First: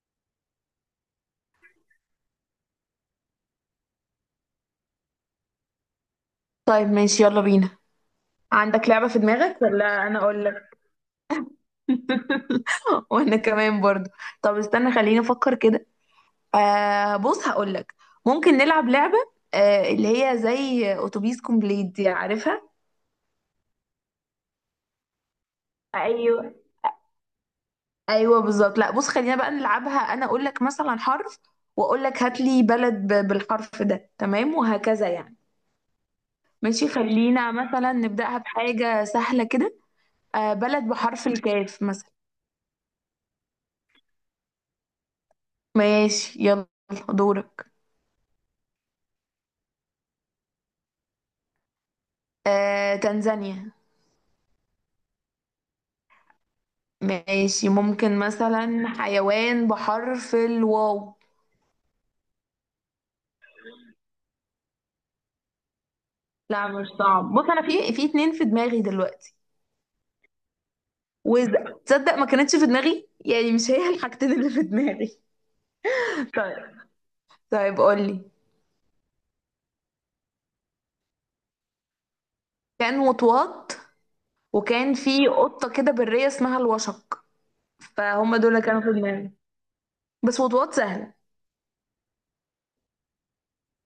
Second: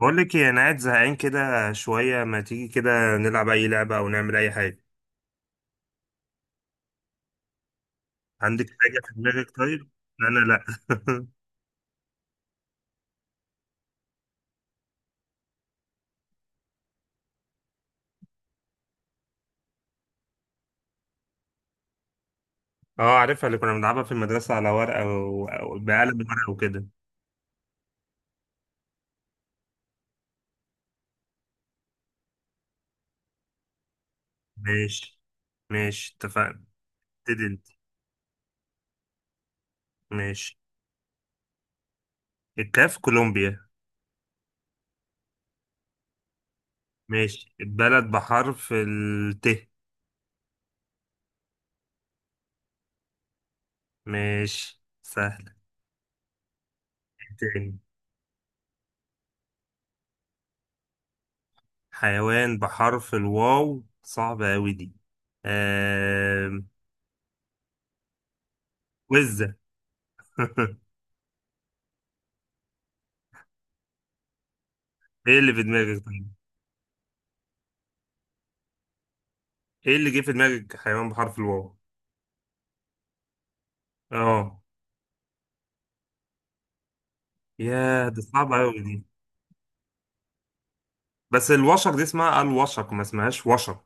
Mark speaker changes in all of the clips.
Speaker 1: بقول لك ايه؟ انا قاعد زهقان كده شويه، ما تيجي كده نلعب اي لعبه او نعمل اي حاجه؟
Speaker 2: طيب ماشي يلا بينا.
Speaker 1: عندك
Speaker 2: عندك
Speaker 1: حاجه
Speaker 2: لعبة
Speaker 1: في
Speaker 2: في
Speaker 1: دماغك
Speaker 2: دماغك
Speaker 1: طيب؟
Speaker 2: ولا أنا
Speaker 1: انا
Speaker 2: أقول
Speaker 1: لا.
Speaker 2: لك؟ وأنا كمان برضو. طب استنى خليني أفكر كده. آه بص هقول لك. ممكن نلعب لعبة. آه اللي هي زي أتوبيس كومبليت دي، عارفها؟
Speaker 1: اه، عارفها، اللي كنا بنلعبها في المدرسه على ورقه او بقلم ورقه
Speaker 2: ايوه.
Speaker 1: وكده.
Speaker 2: أيوه بالظبط، لا بص خلينا بقى نلعبها. أنا أقول لك مثلا حرف، وأقول لك هات لي بلد بالحرف ده، تمام، وهكذا
Speaker 1: ماشي.
Speaker 2: يعني.
Speaker 1: ماشي، اتفقنا.
Speaker 2: ماشي،
Speaker 1: ابتدي
Speaker 2: خلينا
Speaker 1: انت.
Speaker 2: مثلا نبدأها بحاجة سهلة كده. آه
Speaker 1: ماشي.
Speaker 2: بلد بحرف الكاف مثلا.
Speaker 1: الكاف، كولومبيا.
Speaker 2: ماشي يلا.
Speaker 1: ماشي.
Speaker 2: دورك.
Speaker 1: البلد بحرف الت.
Speaker 2: تنزانيا.
Speaker 1: ماشي، سهل.
Speaker 2: ماشي
Speaker 1: تاني.
Speaker 2: ممكن مثلا حيوان بحرف الواو.
Speaker 1: حيوان بحرف الواو صعبة أوي دي. آه...
Speaker 2: لا مش صعب، بص انا في اتنين في دماغي دلوقتي.
Speaker 1: وزة.
Speaker 2: وتصدق ما كانتش في دماغي يعني، مش هي الحاجتين اللي في دماغي.
Speaker 1: ايه اللي في دماغك طيب؟
Speaker 2: طيب. طيب قولي.
Speaker 1: ايه اللي جه في دماغك حيوان بحرف الواو؟
Speaker 2: كان وطواط.
Speaker 1: اه.
Speaker 2: وكان في قطة كده برية اسمها الوشق.
Speaker 1: يا دي
Speaker 2: فهم دول
Speaker 1: صعبة
Speaker 2: اللي
Speaker 1: أوي
Speaker 2: كانوا في
Speaker 1: دي.
Speaker 2: دماغي. بس وطواط سهلة.
Speaker 1: بس الوشق دي اسمها الوشق، ما اسمهاش وشق.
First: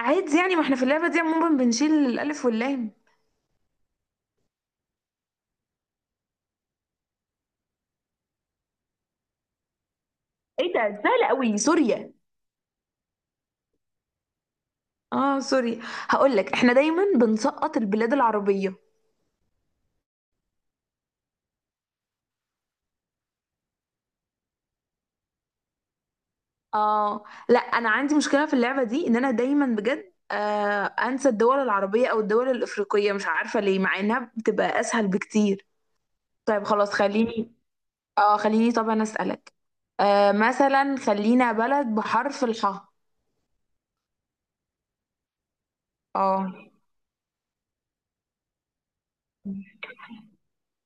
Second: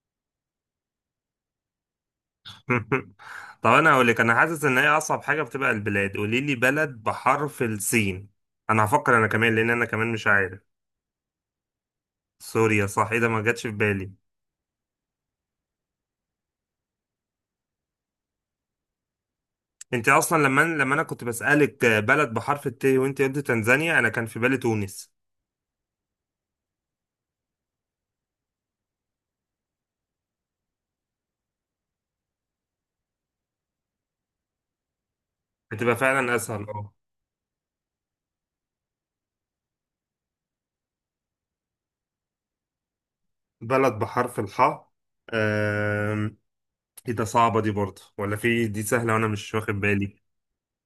Speaker 2: عادي يعني، ما احنا في اللعبة دي عموما بنشيل الألف واللام.
Speaker 1: طب انا هقول لك، انا حاسس ان هي اصعب حاجة بتبقى البلاد. قولي لي بلد بحرف السين. انا هفكر انا كمان، لان انا كمان مش
Speaker 2: ايه
Speaker 1: عارف.
Speaker 2: ده؟ سهلة قوي. سوريا.
Speaker 1: سوريا، صح. ايه ده، ما جاتش في بالي.
Speaker 2: اه سوري. هقول لك احنا دايما بنسقط البلاد العربية.
Speaker 1: انت اصلا لما انا كنت بسألك بلد بحرف الت وانت قلت تنزانيا، انا كان في بالي تونس.
Speaker 2: اه لا انا عندي مشكلة في اللعبة دي، ان انا دايما بجد انسى الدول العربية او الدول الافريقية، مش عارفة ليه، مع انها بتبقى اسهل بكتير.
Speaker 1: هتبقى فعلا
Speaker 2: طيب
Speaker 1: اسهل،
Speaker 2: خلاص
Speaker 1: اه.
Speaker 2: خليني. اه خليني طبعا اسألك. آه مثلا خلينا بلد بحرف الحاء.
Speaker 1: بلد بحرف الحاء.
Speaker 2: اه.
Speaker 1: ايه ده، صعبة دي برضه ولا في دي سهلة وانا مش واخد بالي؟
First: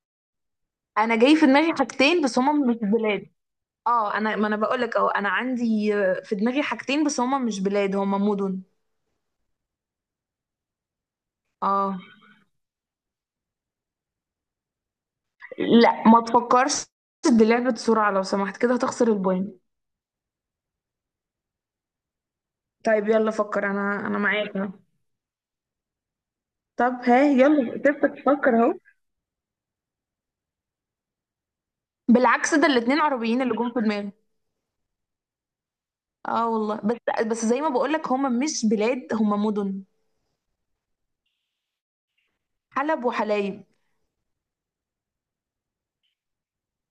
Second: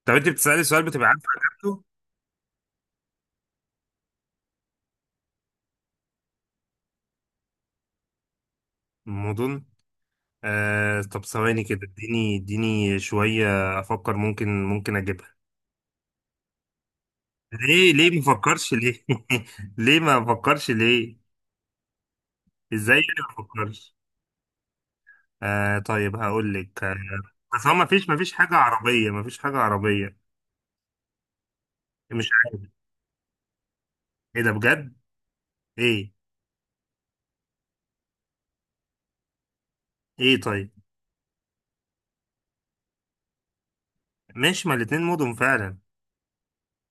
Speaker 1: طب انت بتسألي سؤال بتبقى
Speaker 2: انا
Speaker 1: عارفة
Speaker 2: جاي في دماغي
Speaker 1: اجابته؟
Speaker 2: حاجتين بس هما مش بلاد. اه انا، ما انا بقول لك، اه انا عندي في دماغي حاجتين بس هما مش بلاد، هما مدن.
Speaker 1: الموضوع. آه، طب ثواني كده،
Speaker 2: اه
Speaker 1: اديني شوية افكر، ممكن اجيبها.
Speaker 2: لا ما تفكرش. تدي
Speaker 1: ليه
Speaker 2: بسرعة
Speaker 1: ما
Speaker 2: لو سمحت
Speaker 1: فكرش
Speaker 2: كده
Speaker 1: ليه؟
Speaker 2: هتخسر البوينت.
Speaker 1: ليه ما فكرش ليه؟ ازاي
Speaker 2: طيب
Speaker 1: انا
Speaker 2: يلا
Speaker 1: ما
Speaker 2: فكر،
Speaker 1: فكرش؟
Speaker 2: انا معاك اهو.
Speaker 1: آه، طيب هقول لك
Speaker 2: طب ها
Speaker 1: بس هو
Speaker 2: يلا،
Speaker 1: ما فيش
Speaker 2: تفتك
Speaker 1: ما فيش حاجة
Speaker 2: تفكر اهو.
Speaker 1: عربية، ما فيش حاجة عربية. مش
Speaker 2: بالعكس،
Speaker 1: عارف.
Speaker 2: ده الاتنين عربيين اللي جم في دماغي.
Speaker 1: ايه ده بجد؟ ايه؟
Speaker 2: اه والله، بس زي ما بقولك هما مش بلاد، هما مدن.
Speaker 1: ايه طيب.
Speaker 2: حلب وحلايب.
Speaker 1: ماشي، ما الاتنين مدن فعلا.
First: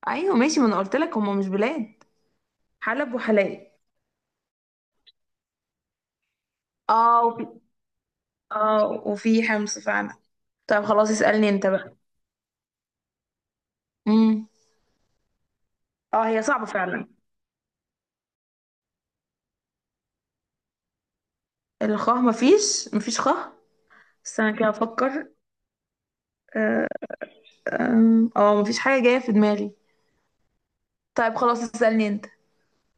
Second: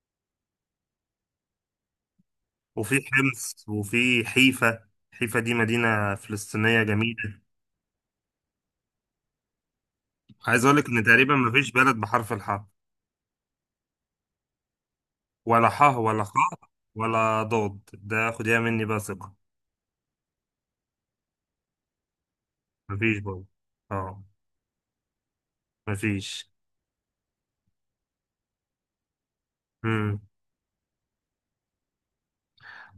Speaker 2: ايوه ماشي، ما انا قلت لك هما مش بلاد.
Speaker 1: وفي
Speaker 2: حلب
Speaker 1: حمص
Speaker 2: وحلايب.
Speaker 1: وفي حيفا. حيفا دي مدينة فلسطينية
Speaker 2: اه
Speaker 1: جميلة.
Speaker 2: وفي اه وفي حمص فعلا.
Speaker 1: عايز
Speaker 2: طب
Speaker 1: أقولك إن
Speaker 2: خلاص
Speaker 1: تقريبا
Speaker 2: اسألني انت
Speaker 1: مفيش بلد
Speaker 2: بقى.
Speaker 1: بحرف الحاء،
Speaker 2: امم
Speaker 1: ولا حاء ولا
Speaker 2: اه هي
Speaker 1: خاء
Speaker 2: صعبة فعلا.
Speaker 1: ولا ضاد. ده خديها مني بقى ثقة.
Speaker 2: الخاه مفيش
Speaker 1: مفيش
Speaker 2: مفيش
Speaker 1: برضه.
Speaker 2: خاه.
Speaker 1: اه.
Speaker 2: استنى كده افكر.
Speaker 1: مفيش.
Speaker 2: آه، أم، اه مفيش حاجة جاية في دماغي.
Speaker 1: مم.
Speaker 2: طيب خلاص اسألني انت.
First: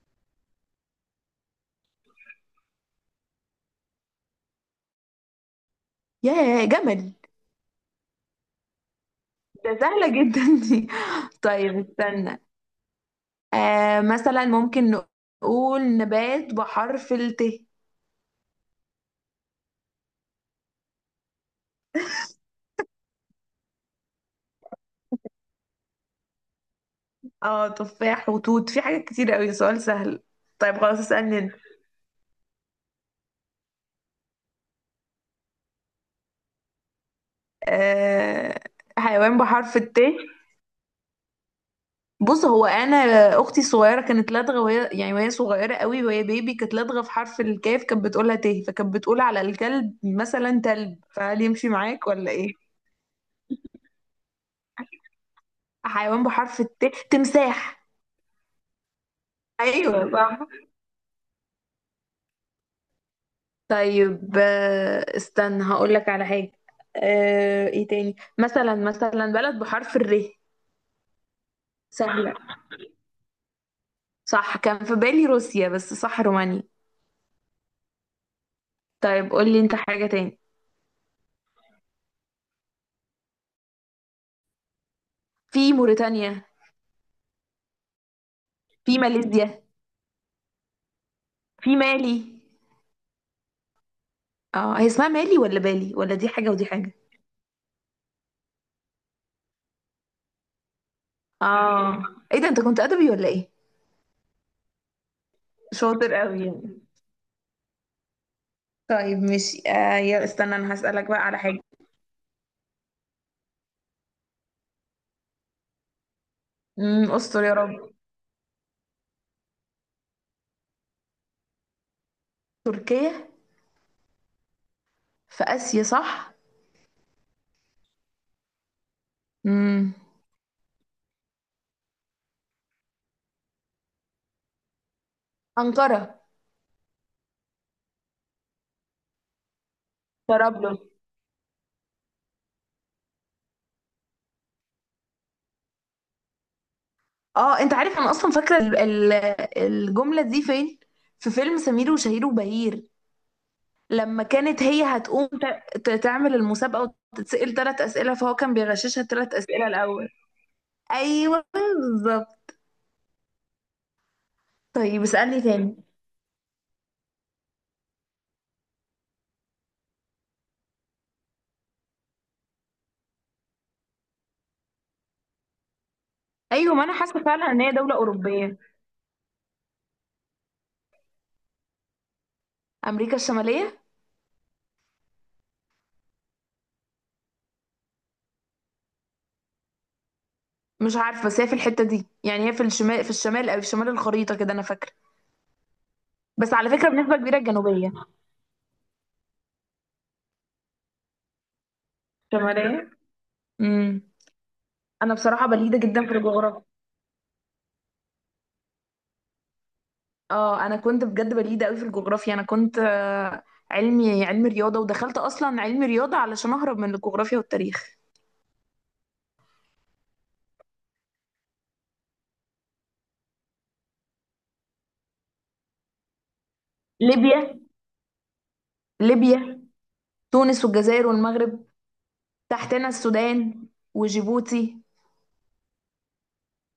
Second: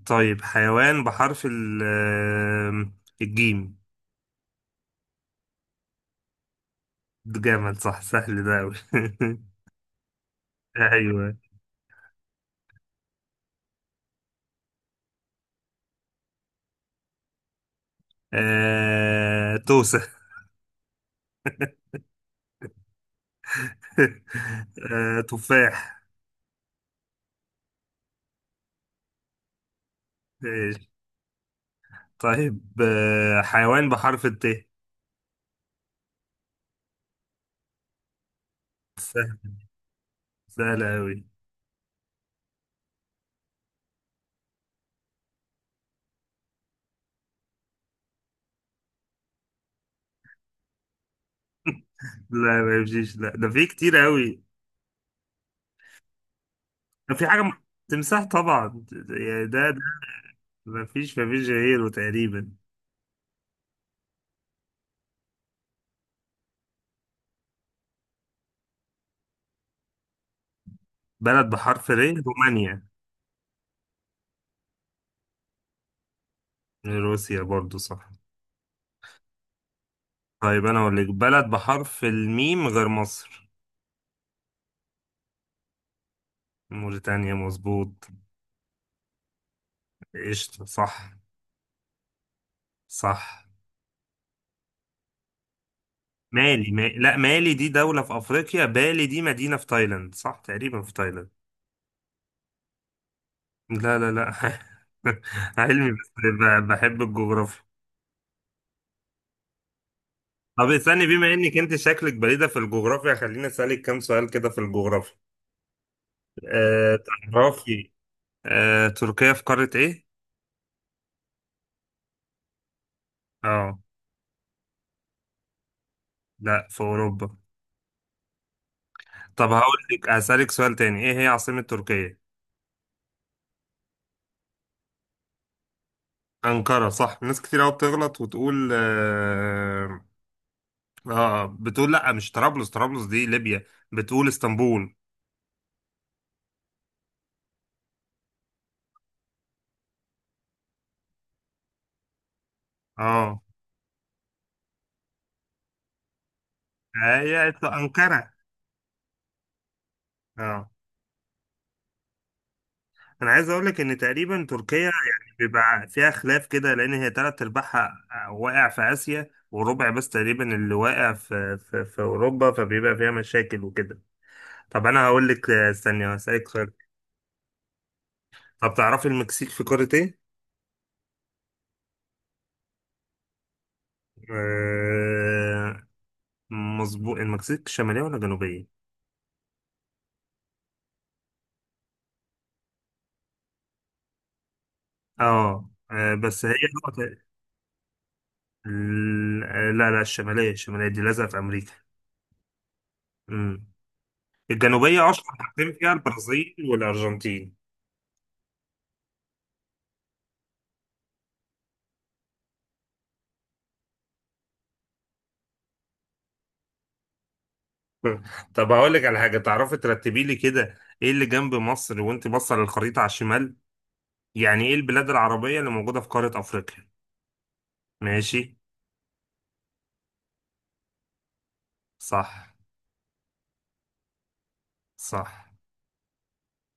Speaker 1: طيب، حيوان بحرف ال، الجيم.
Speaker 2: ياه جمل.
Speaker 1: ده جامد، صح، سهل ده أوي.
Speaker 2: ده سهلة جدا. دي
Speaker 1: أيوه.
Speaker 2: طيب استنى. آه مثلا ممكن نقول نبات بحرف الت.
Speaker 1: توسة. تفاح.
Speaker 2: اه تفاح وتوت، في حاجات كتير قوي، سؤال سهل. طيب
Speaker 1: ماشي.
Speaker 2: خلاص اسألني انت.
Speaker 1: طيب، حيوان بحرف الت.
Speaker 2: آه حيوان بحرف الت.
Speaker 1: سهلة أوي.
Speaker 2: بص هو انا. اختي الصغيره كانت لدغه وهي صغيره قوي وهي بيبي، كانت لدغه في حرف الكاف، كانت بتقولها ت، فكانت بتقول على الكلب مثلا تلب، فهل يمشي معاك ولا
Speaker 1: لا
Speaker 2: ايه؟
Speaker 1: ما يمشيش، لا، ده في كتير أوي.
Speaker 2: حيوان بحرف الت،
Speaker 1: في حاجة م-
Speaker 2: تمساح.
Speaker 1: تمساح طبعا، يعني ده.
Speaker 2: ايوه صح.
Speaker 1: ما فيش غيره تقريبا.
Speaker 2: طيب استنى هقول لك على حاجة. ايه تاني مثلا بلد بحرف الر.
Speaker 1: بلد بحرف ر.
Speaker 2: سهلة.
Speaker 1: رومانيا.
Speaker 2: صح كان في بالي روسيا، بس صح رومانيا.
Speaker 1: روسيا برضو صح.
Speaker 2: طيب قول لي انت حاجة تاني.
Speaker 1: طيب أنا أقول لك بلد بحرف الميم غير مصر.
Speaker 2: في موريتانيا.
Speaker 1: موريتانيا، مظبوط.
Speaker 2: في ماليزيا.
Speaker 1: قشطة، صح.
Speaker 2: في مالي.
Speaker 1: صح.
Speaker 2: اه، هي اسمها مالي ولا بالي؟ ولا دي حاجة ودي
Speaker 1: مالي ما...
Speaker 2: حاجة؟
Speaker 1: لا، مالي دي دولة في أفريقيا، بالي دي مدينة في تايلاند، صح تقريبا في تايلاند.
Speaker 2: اه ايه ده، انت كنت ادبي ولا ايه؟
Speaker 1: لا لا لا. علمي، بس
Speaker 2: شاطر قوي يعني.
Speaker 1: بحب الجغرافيا.
Speaker 2: طيب ماشي آه يا استنى،
Speaker 1: طب
Speaker 2: انا
Speaker 1: استني،
Speaker 2: هسألك بقى
Speaker 1: بما
Speaker 2: على
Speaker 1: انك
Speaker 2: حاجة.
Speaker 1: انت شكلك بليدة في الجغرافيا، خليني اسالك كام سؤال كده في الجغرافيا. أه.
Speaker 2: استر يا رب.
Speaker 1: تعرفي، أه، تركيا في قارة ايه؟
Speaker 2: تركيا
Speaker 1: اه.
Speaker 2: في آسيا، صح؟
Speaker 1: لا، في اوروبا. طب هقول
Speaker 2: امم
Speaker 1: لك اسالك سؤال تاني، ايه هي عاصمة تركيا؟
Speaker 2: أنقرة.
Speaker 1: أنقرة، صح. ناس كتير قوي بتغلط وتقول
Speaker 2: طرابلس.
Speaker 1: اه، بتقول لا مش طرابلس، طرابلس دي ليبيا. بتقول اسطنبول.
Speaker 2: اه انت عارف، انا اصلا فاكره الجمله دي فين، في فيلم سمير وشهير وبهير،
Speaker 1: اه،
Speaker 2: لما كانت هي هتقوم تعمل المسابقه
Speaker 1: هي
Speaker 2: وتتسأل ثلاث اسئله،
Speaker 1: أنقرة.
Speaker 2: فهو كان بيغششها الثلاث اسئله الاول.
Speaker 1: اه.
Speaker 2: ايوه بالظبط.
Speaker 1: انا عايز اقول لك ان تقريبا تركيا
Speaker 2: طيب
Speaker 1: يعني
Speaker 2: اسألني تاني.
Speaker 1: بيبقى فيها خلاف كده، لان هي تلات ارباعها واقع في اسيا، وربع بس تقريبا اللي واقع في اوروبا، فبيبقى فيها مشاكل وكده. طب انا هقول لك، استني هسألك سؤال.
Speaker 2: ايوه ما انا حاسه فعلا ان هي دوله اوروبيه.
Speaker 1: طب تعرفي المكسيك في قارة ايه؟
Speaker 2: امريكا الشماليه.
Speaker 1: آه، مظبوط. المكسيك شمالية ولا جنوبية؟
Speaker 2: مش عارفه بس هي في الحته دي، يعني هي في الشمال، او في شمال الخريطه كده انا فاكره.
Speaker 1: اه. بس هي
Speaker 2: بس على فكره
Speaker 1: نقطة.
Speaker 2: بنسبه كبيره الجنوبيه.
Speaker 1: لا لا، الشمالية، الشمالية دي لازقة في امريكا.
Speaker 2: شمالية.
Speaker 1: امم
Speaker 2: امم.
Speaker 1: الجنوبية
Speaker 2: انا
Speaker 1: اشهر
Speaker 2: بصراحة
Speaker 1: حاجتين
Speaker 2: بليدة
Speaker 1: فيها
Speaker 2: جدا في
Speaker 1: البرازيل
Speaker 2: الجغرافيا.
Speaker 1: والارجنتين.
Speaker 2: اه انا كنت بجد بليدة قوي في الجغرافيا، انا كنت علمي رياضة، ودخلت اصلا علمي رياضة علشان اهرب من الجغرافيا والتاريخ.
Speaker 1: طب هقول لك على حاجه، تعرفي ترتبي لي كده ايه اللي جنب مصر وانت باصه للخريطه على الشمال؟ يعني ايه البلاد العربيه اللي موجوده في قاره افريقيا؟
Speaker 2: ليبيا.
Speaker 1: ماشي.
Speaker 2: ليبيا. تونس والجزائر والمغرب.
Speaker 1: صح.
Speaker 2: تحتنا السودان. وجيبوتي.
Speaker 1: صح.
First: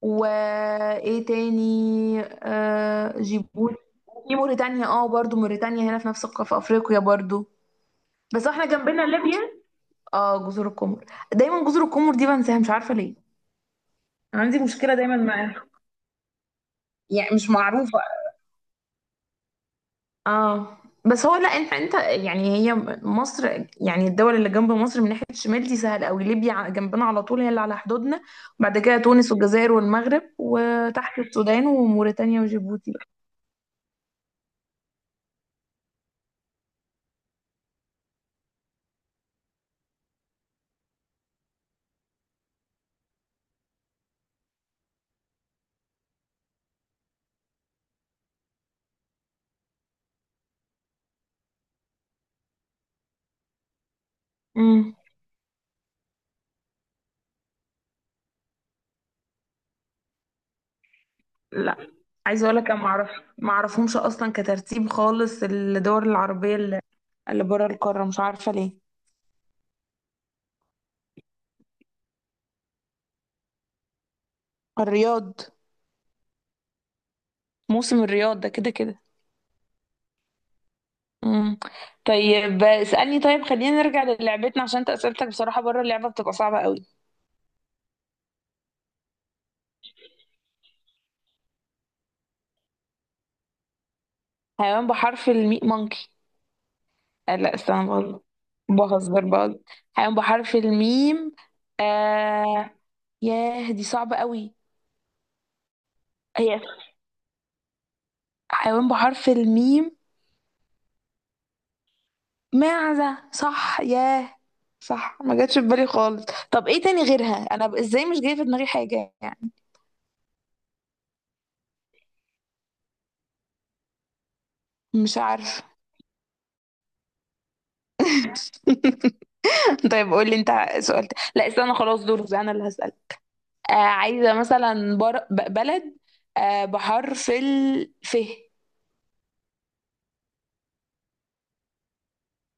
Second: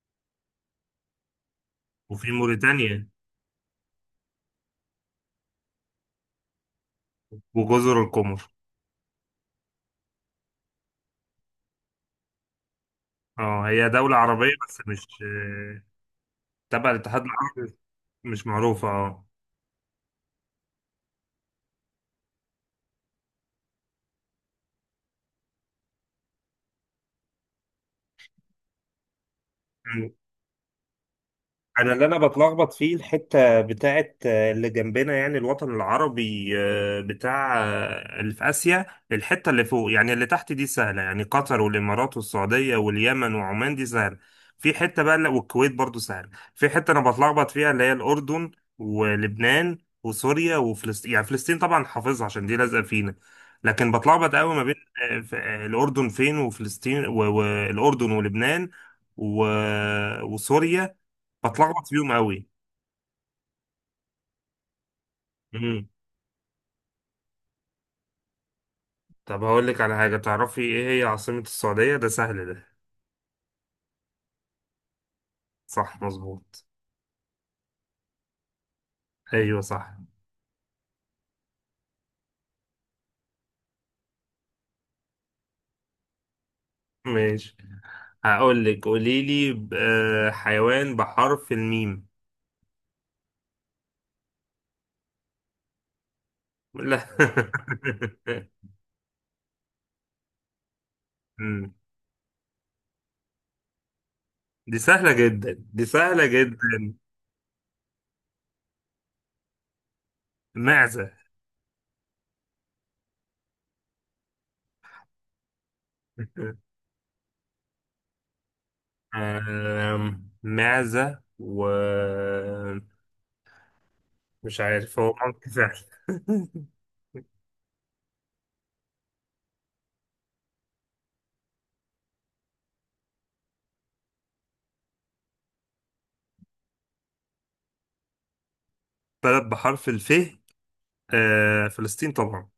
Speaker 2: وايه تاني،
Speaker 1: وفي موريتانيا.
Speaker 2: جيبوتي. في موريتانيا. اه برضو، موريتانيا هنا في نفس في افريقيا برضو.
Speaker 1: وجزر القمر.
Speaker 2: بس احنا جنبنا ليبيا. اه جزر القمر. دايما جزر القمر دي بنساها، مش عارفة ليه.
Speaker 1: اه هي دوله عربيه
Speaker 2: عندي
Speaker 1: بس
Speaker 2: مشكلة
Speaker 1: مش
Speaker 2: دايما معاه.
Speaker 1: تبع الاتحاد
Speaker 2: يعني مش
Speaker 1: العربي.
Speaker 2: معروفة.
Speaker 1: مش معروفه، اه.
Speaker 2: اه. بس هو، لا انت. يعني هي. مصر، يعني الدول اللي جنب مصر من ناحية الشمال دي سهل قوي، ليبيا جنبنا على طول هي اللي على حدودنا. وبعد كده تونس والجزائر والمغرب، وتحت السودان
Speaker 1: انا اللي انا
Speaker 2: وموريتانيا
Speaker 1: بتلخبط
Speaker 2: وجيبوتي
Speaker 1: فيه
Speaker 2: بقى.
Speaker 1: الحته بتاعت اللي جنبنا، يعني الوطن العربي بتاع اللي في اسيا. الحته اللي فوق، يعني اللي تحت دي سهله، يعني قطر والامارات والسعوديه واليمن وعمان، دي سهله. في حته بقى والكويت برضو سهله. في حته انا بتلخبط فيها، اللي هي الاردن ولبنان وسوريا وفلسطين. يعني فلسطين طبعا حافظها عشان دي لازقه فينا. لكن بتلخبط قوي ما بين
Speaker 2: امم.
Speaker 1: الاردن فين وفلسطين والاردن ولبنان و- وسوريا.
Speaker 2: لا
Speaker 1: بتلخبط فيهم
Speaker 2: عايزة
Speaker 1: قوي.
Speaker 2: اقول لك انا ما اعرف. ما اعرفهمش اصلا كترتيب خالص
Speaker 1: امم
Speaker 2: الدول العربية اللي بره القارة، مش عارفة ليه.
Speaker 1: طب هقول لك على حاجة، تعرفي ايه هي عاصمة السعودية؟ ده سهل ده.
Speaker 2: الرياض.
Speaker 1: صح، مظبوط.
Speaker 2: موسم الرياض ده كده كده.
Speaker 1: ايوه صح.
Speaker 2: مم. طيب اسألني، طيب خلينا نرجع للعبتنا عشان انت اسئلتك بصراحة بره اللعبة بتبقى صعبة قوي.
Speaker 1: ماشي. هقول لك قولي لي حيوان بحرف الميم.
Speaker 2: حيوان بحرف الميم، مونكي.
Speaker 1: لا.
Speaker 2: آه لا استنى بقول، بهزر بقى. حيوان بحرف الميم.
Speaker 1: أمم.
Speaker 2: آه ياه دي صعبة قوي.
Speaker 1: دي سهلة جدا، دي سهلة
Speaker 2: هي.
Speaker 1: جدا.
Speaker 2: حيوان بحرف الميم.
Speaker 1: معزة.
Speaker 2: معزة، صح ياه. صح ما جاتش في بالي خالص. طب ايه تاني غيرها، انا ازاي مش جايه في دماغي حاجة يعني.
Speaker 1: معزة و، مش عارف، هو
Speaker 2: مش
Speaker 1: ممكن
Speaker 2: عارفة.
Speaker 1: سهل.
Speaker 2: طيب قول لي انت. سؤال لا استنى خلاص، دورك انا اللي هسأل. آه عايزة مثلا بلد بحرف الف.
Speaker 1: بلد بحرف الف. آه، فلسطين طبعا.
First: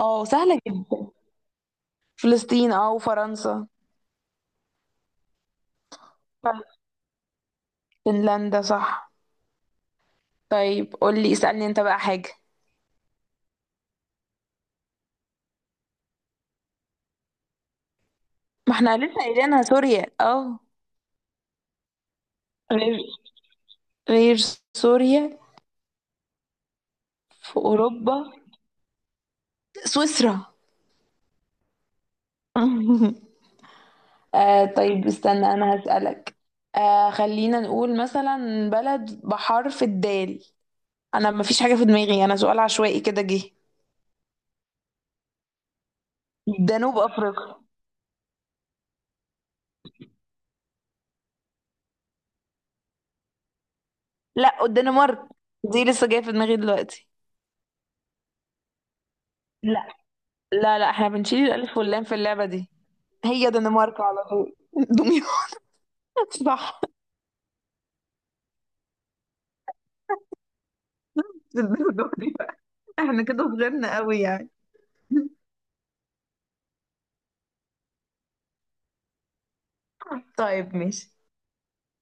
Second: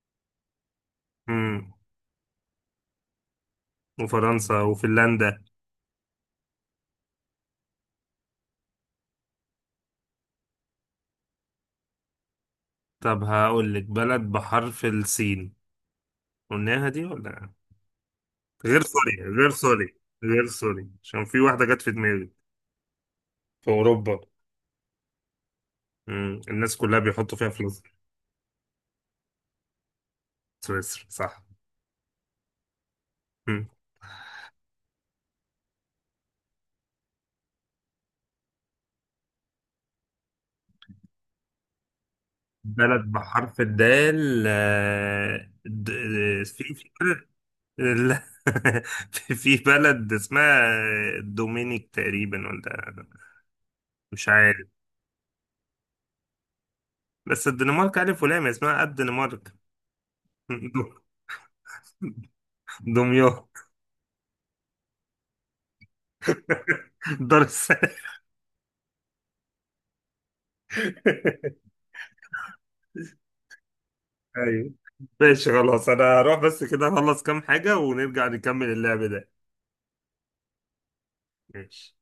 Speaker 2: اه سهلة جدا.
Speaker 1: مم.
Speaker 2: فلسطين اه وفرنسا.
Speaker 1: وفرنسا وفنلندا.
Speaker 2: صح. فنلندا صح. طيب قولي اسألني انت بقى حاجة.
Speaker 1: طب هقول لك بلد بحرف السين. قلناها دي ولا؟
Speaker 2: ما
Speaker 1: غير
Speaker 2: احنا لسه
Speaker 1: سوريا، غير
Speaker 2: قايلينها
Speaker 1: سوريا،
Speaker 2: سوريا
Speaker 1: غير
Speaker 2: اه.
Speaker 1: سوريا عشان في واحدة جت في دماغي،
Speaker 2: غير
Speaker 1: في أوروبا.
Speaker 2: غير سوريا.
Speaker 1: الناس كلها بيحطوا فيها
Speaker 2: في
Speaker 1: فلوس.
Speaker 2: أوروبا. سويسرا.
Speaker 1: سويسرا، صح. مم.
Speaker 2: طيب استنى أنا هسألك. خلينا نقول مثلا بلد بحرف الدال. أنا مفيش حاجة في دماغي، أنا سؤال عشوائي
Speaker 1: بلد
Speaker 2: كده جه.
Speaker 1: بحرف الدال. في
Speaker 2: جنوب
Speaker 1: بلد.
Speaker 2: أفريقيا.
Speaker 1: لا. في بلد اسمها دومينيك تقريبا، ولا مش
Speaker 2: لا
Speaker 1: عارف.
Speaker 2: الدنمارك. دي لسه جايه في دماغي دلوقتي.
Speaker 1: بس الدنمارك ألف ولام، اسمها الدنمارك.
Speaker 2: لا لا لا احنا بنشيل الالف واللام في اللعبه دي.
Speaker 1: دمياط.
Speaker 2: هي دنمارك على طول دمياط صح.
Speaker 1: دار السلام.
Speaker 2: الدرجة دي بقى. احنا كده صغيرنا قوي يعني.
Speaker 1: ايوه ماشي، خلاص، انا هروح بس كده اخلص كام حاجة ونرجع نكمل اللعب ده.
Speaker 2: طيب ماشي.
Speaker 1: ماشي.